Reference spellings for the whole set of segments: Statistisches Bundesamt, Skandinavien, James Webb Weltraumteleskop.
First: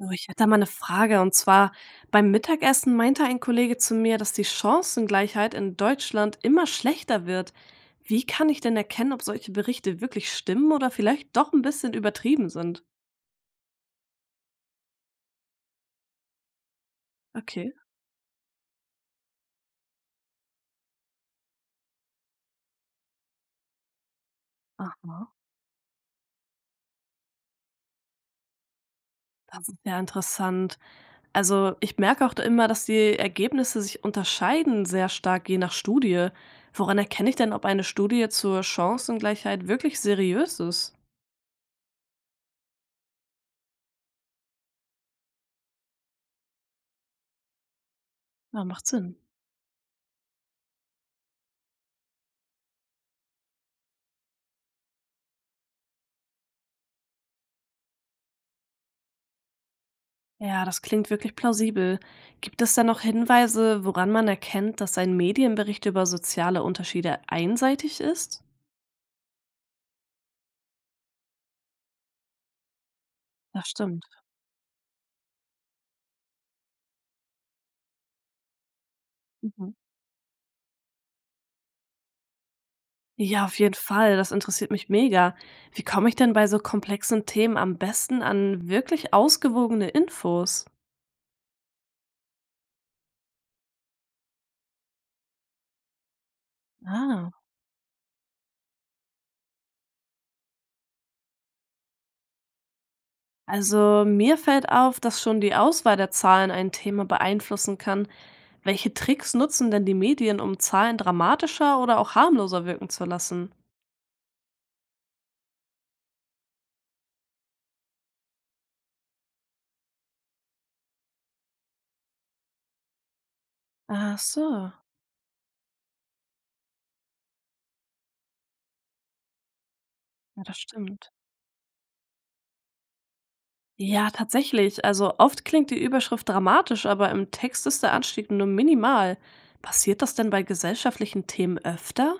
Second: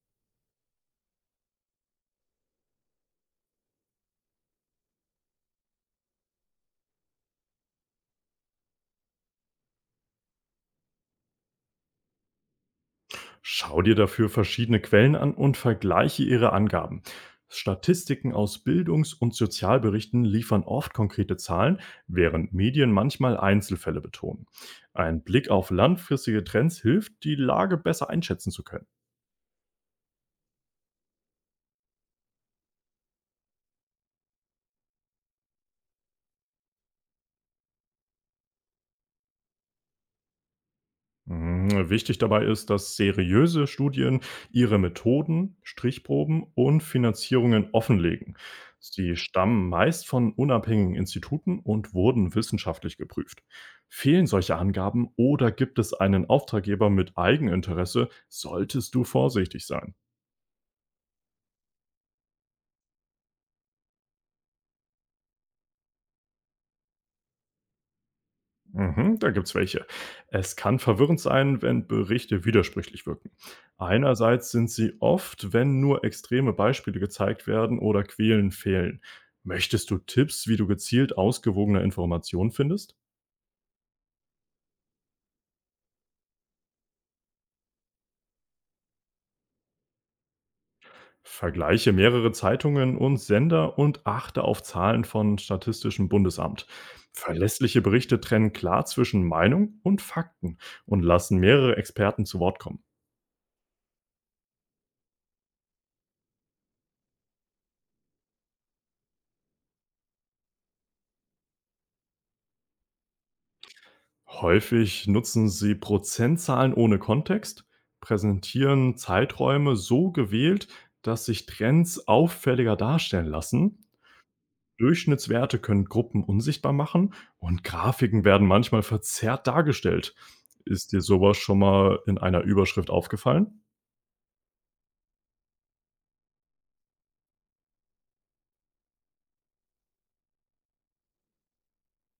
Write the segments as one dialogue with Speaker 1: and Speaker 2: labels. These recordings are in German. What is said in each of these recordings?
Speaker 1: Oh, ich hätte da mal eine Frage und zwar: Beim Mittagessen meinte ein Kollege zu mir, dass die Chancengleichheit in Deutschland immer schlechter wird. Wie kann ich denn erkennen, ob solche Berichte wirklich stimmen oder vielleicht doch ein bisschen übertrieben sind?
Speaker 2: Schau dir dafür verschiedene Quellen an und vergleiche ihre Angaben.
Speaker 1: Okay,
Speaker 2: Statistiken aus Bildungs- und Sozialberichten liefern oft konkrete Zahlen, während Medien manchmal Einzelfälle betonen. Ein
Speaker 1: aha,
Speaker 2: Blick auf langfristige Trends hilft, die Lage besser einschätzen zu können.
Speaker 1: das ist ja interessant. Also, ich merke auch da immer, dass die Ergebnisse sich unterscheiden sehr stark je nach Studie. Woran erkenne ich denn, ob eine Studie zur Chancengleichheit wirklich seriös ist?
Speaker 2: Mhm. Wichtig dabei ist, dass seriöse Studien ihre Methoden, Strichproben und Finanzierungen offenlegen.
Speaker 1: Ja, macht
Speaker 2: Sie
Speaker 1: Sinn.
Speaker 2: stammen meist von unabhängigen Instituten und wurden wissenschaftlich geprüft. Fehlen solche Angaben oder gibt es einen Auftraggeber mit Eigeninteresse, solltest du vorsichtig sein.
Speaker 1: Ja, das klingt wirklich plausibel. Gibt es da noch Hinweise, woran man erkennt, dass ein Medienbericht über soziale Unterschiede einseitig ist?
Speaker 2: Mhm, da gibt's welche. Es kann verwirrend sein, wenn Berichte widersprüchlich wirken.
Speaker 1: Das stimmt.
Speaker 2: Einerseits sind sie oft, wenn nur extreme Beispiele gezeigt werden oder Quellen fehlen.
Speaker 1: Mhm.
Speaker 2: Möchtest du Tipps, wie du gezielt ausgewogene Informationen findest?
Speaker 1: Ja, auf jeden Fall. Das interessiert mich mega. Wie komme ich denn bei so komplexen Themen am besten an wirklich ausgewogene Infos?
Speaker 2: Vergleiche mehrere Zeitungen und Sender und achte auf Zahlen von Statistischem Bundesamt.
Speaker 1: Ah.
Speaker 2: Verlässliche Berichte trennen klar zwischen Meinung und Fakten und lassen mehrere Experten zu Wort kommen.
Speaker 1: Also mir fällt auf, dass schon die Auswahl der Zahlen ein Thema beeinflussen kann. Welche Tricks nutzen denn die Medien, um Zahlen dramatischer oder auch harmloser wirken zu lassen?
Speaker 2: Häufig nutzen sie Prozentzahlen ohne Kontext, präsentieren Zeiträume so gewählt, dass sich Trends auffälliger darstellen lassen.
Speaker 1: Ach so.
Speaker 2: Durchschnittswerte können Gruppen unsichtbar machen und Grafiken werden manchmal verzerrt dargestellt.
Speaker 1: Ja, das
Speaker 2: Ist dir
Speaker 1: stimmt.
Speaker 2: sowas schon mal in einer Überschrift aufgefallen?
Speaker 1: Ja, tatsächlich. Also oft klingt die Überschrift dramatisch, aber im Text ist der Anstieg nur minimal. Passiert das denn bei gesellschaftlichen Themen öfter?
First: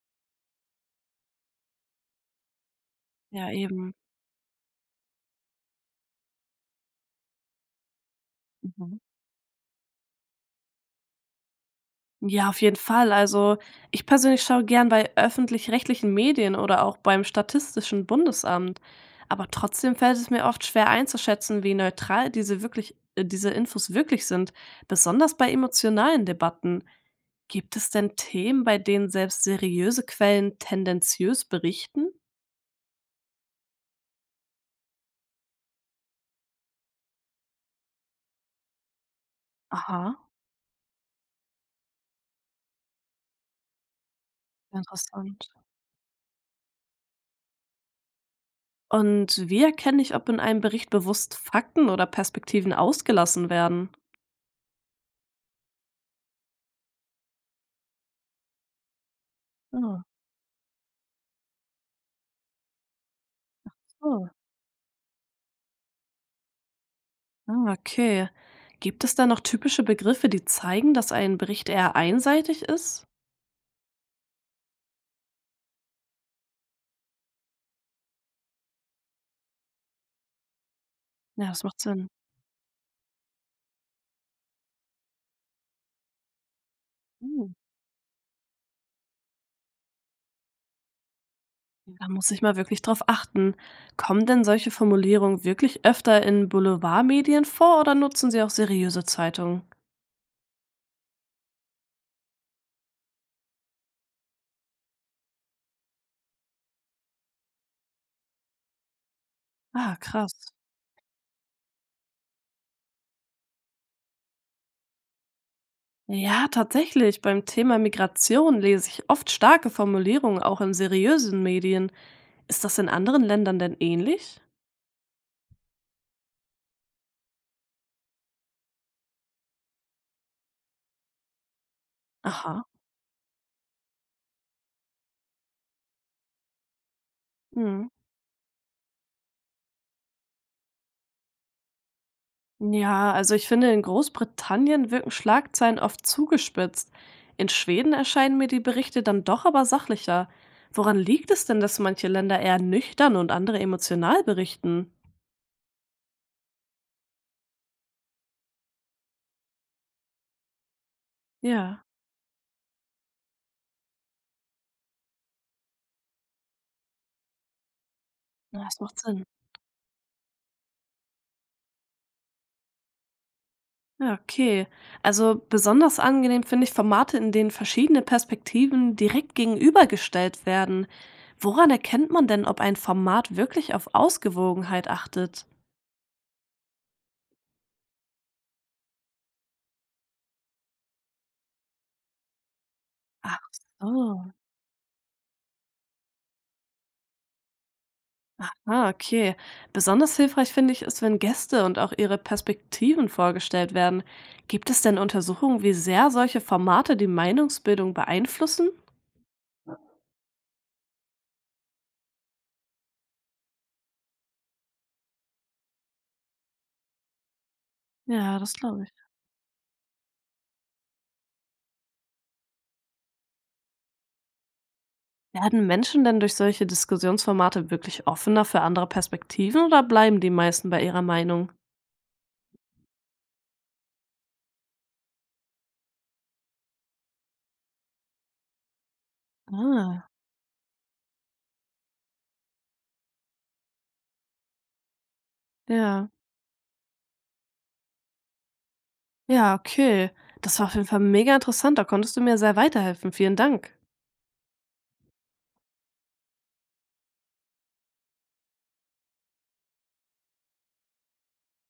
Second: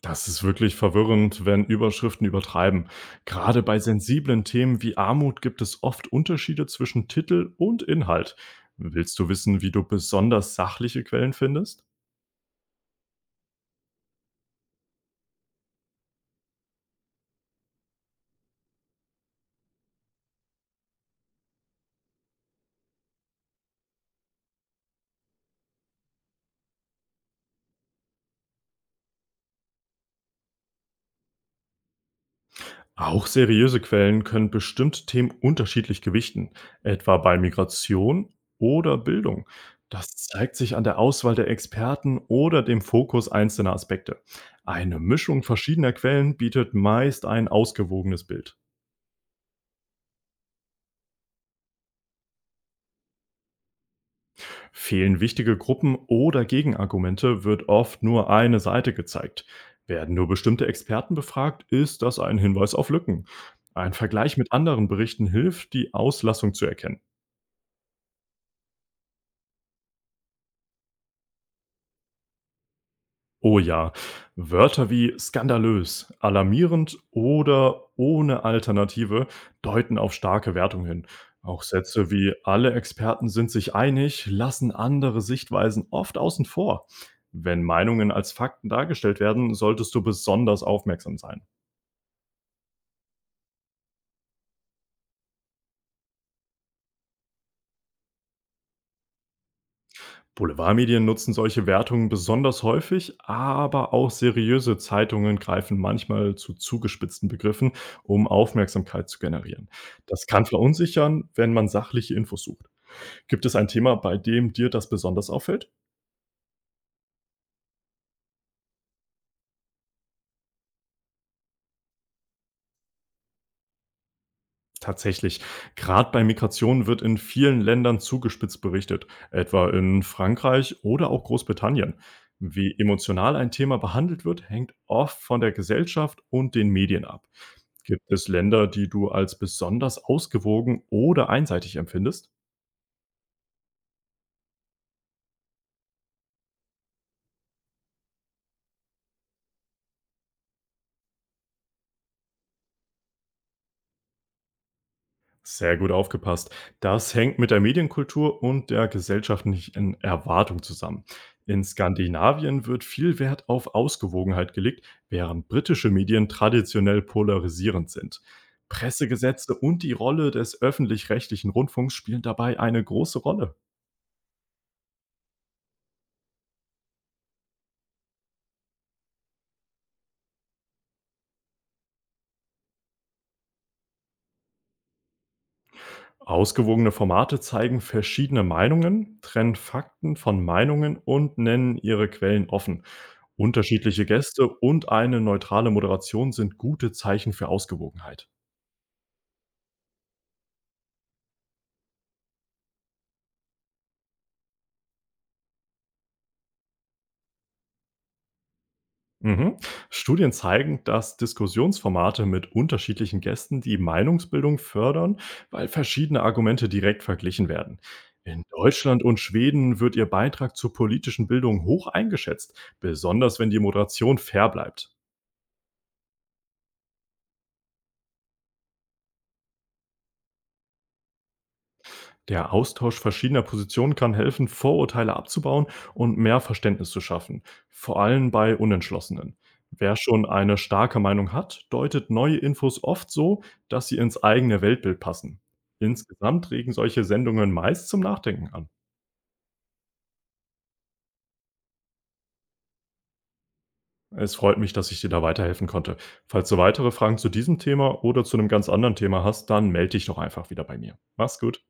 Speaker 2: Das ist wirklich verwirrend, wenn Überschriften übertreiben.
Speaker 1: Ja,
Speaker 2: Gerade bei
Speaker 1: eben.
Speaker 2: sensiblen Themen wie Armut gibt es oft Unterschiede zwischen Titel und Inhalt.
Speaker 1: Mhm.
Speaker 2: Willst du wissen, wie du besonders sachliche Quellen findest?
Speaker 1: Ja, auf jeden Fall. Also ich persönlich schaue gern bei öffentlich-rechtlichen Medien oder auch beim Statistischen Bundesamt. Aber trotzdem fällt es mir oft schwer einzuschätzen, wie neutral diese wirklich, diese Infos wirklich sind, besonders bei emotionalen Debatten. Gibt es denn Themen, bei denen selbst seriöse Quellen tendenziös berichten?
Speaker 2: Auch seriöse Quellen können bestimmte Themen unterschiedlich gewichten, etwa bei Migration oder Bildung.
Speaker 1: Aha,
Speaker 2: Das zeigt sich an der Auswahl der Experten oder dem Fokus einzelner Aspekte. Eine Mischung
Speaker 1: interessant.
Speaker 2: verschiedener Quellen bietet meist ein ausgewogenes Bild.
Speaker 1: Und wie erkenne ich, ob in einem Bericht bewusst Fakten oder Perspektiven ausgelassen werden?
Speaker 2: Fehlen wichtige Gruppen oder Gegenargumente, wird oft nur eine Seite gezeigt.
Speaker 1: Ah,
Speaker 2: Werden nur bestimmte Experten befragt, ist das ein Hinweis auf Lücken. Ein
Speaker 1: so.
Speaker 2: Vergleich mit anderen Berichten hilft, die Auslassung zu erkennen.
Speaker 1: Ah, okay. Gibt es da noch typische Begriffe, die zeigen, dass ein Bericht eher einseitig ist?
Speaker 2: Oh ja, Wörter wie skandalös, alarmierend oder ohne Alternative deuten auf starke Wertung hin.
Speaker 1: Ja,
Speaker 2: Auch
Speaker 1: das macht Sinn.
Speaker 2: Sätze wie alle Experten sind sich einig lassen andere Sichtweisen oft außen vor.
Speaker 1: Hm.
Speaker 2: Wenn Meinungen als Fakten dargestellt werden, solltest du besonders aufmerksam sein.
Speaker 1: Ja, da muss ich mal wirklich drauf achten. Kommen denn solche Formulierungen wirklich öfter in Boulevardmedien vor oder nutzen sie auch seriöse Zeitungen?
Speaker 2: Boulevardmedien nutzen solche Wertungen besonders häufig, aber auch seriöse Zeitungen greifen manchmal zu zugespitzten Begriffen, um Aufmerksamkeit zu generieren.
Speaker 1: Ah,
Speaker 2: Das kann
Speaker 1: krass.
Speaker 2: verunsichern, wenn man sachliche Infos sucht. Gibt es ein Thema, bei dem dir das besonders auffällt?
Speaker 1: Ja, tatsächlich. Beim Thema Migration lese ich oft starke Formulierungen, auch in seriösen Medien. Ist das in anderen Ländern denn ähnlich?
Speaker 2: Tatsächlich. Gerade bei Migration wird in vielen Ländern zugespitzt berichtet, etwa in Frankreich oder auch Großbritannien.
Speaker 1: Aha.
Speaker 2: Wie emotional ein Thema behandelt wird, hängt oft von der Gesellschaft und den Medien ab.
Speaker 1: Hm.
Speaker 2: Gibt es Länder, die du als besonders ausgewogen oder einseitig empfindest?
Speaker 1: Ja, also ich finde, in Großbritannien wirken Schlagzeilen oft zugespitzt. In Schweden erscheinen mir die Berichte dann doch aber sachlicher. Woran liegt es denn, dass manche Länder eher nüchtern und andere emotional berichten?
Speaker 2: Sehr gut aufgepasst. Das hängt mit der Medienkultur und der gesellschaftlichen Erwartung zusammen. In
Speaker 1: Ja,
Speaker 2: Skandinavien wird viel Wert auf Ausgewogenheit gelegt, während britische Medien traditionell polarisierend sind.
Speaker 1: na, das macht Sinn.
Speaker 2: Pressegesetze und die Rolle des öffentlich-rechtlichen Rundfunks spielen dabei eine große Rolle.
Speaker 1: Ja, okay. Also besonders angenehm finde ich Formate, in denen verschiedene Perspektiven direkt gegenübergestellt werden. Woran erkennt man denn, ob ein Format wirklich auf Ausgewogenheit achtet?
Speaker 2: Ausgewogene Formate zeigen verschiedene Meinungen, trennen Fakten von Meinungen und nennen ihre Quellen offen.
Speaker 1: Ach
Speaker 2: Unterschiedliche
Speaker 1: so.
Speaker 2: Gäste und eine neutrale Moderation sind gute Zeichen für Ausgewogenheit.
Speaker 1: Ah, okay. Besonders hilfreich finde ich es, wenn Gäste und auch ihre Perspektiven vorgestellt werden. Gibt es denn Untersuchungen, wie sehr solche Formate die Meinungsbildung beeinflussen?
Speaker 2: Mhm. Studien zeigen, dass Diskussionsformate mit unterschiedlichen Gästen die Meinungsbildung fördern, weil verschiedene Argumente direkt verglichen werden.
Speaker 1: Ja,
Speaker 2: In
Speaker 1: das glaube ich.
Speaker 2: Deutschland und Schweden wird ihr Beitrag zur politischen Bildung hoch eingeschätzt, besonders wenn die Moderation fair bleibt.
Speaker 1: Werden Menschen denn durch solche Diskussionsformate wirklich offener für andere Perspektiven oder bleiben die meisten bei ihrer Meinung?
Speaker 2: Der Austausch verschiedener Positionen kann helfen, Vorurteile abzubauen und mehr Verständnis zu schaffen, vor allem bei Unentschlossenen. Wer
Speaker 1: Ah,
Speaker 2: schon eine starke Meinung hat, deutet neue Infos oft so, dass sie ins eigene Weltbild passen.
Speaker 1: ja.
Speaker 2: Insgesamt regen solche Sendungen meist zum Nachdenken an.
Speaker 1: Ja, okay. Das war auf jeden Fall mega interessant. Da konntest du mir sehr weiterhelfen. Vielen Dank.
Speaker 2: Es freut mich, dass ich dir da weiterhelfen konnte. Falls du weitere Fragen zu diesem Thema oder zu einem ganz anderen Thema hast, dann melde dich doch einfach wieder bei mir. Mach's gut.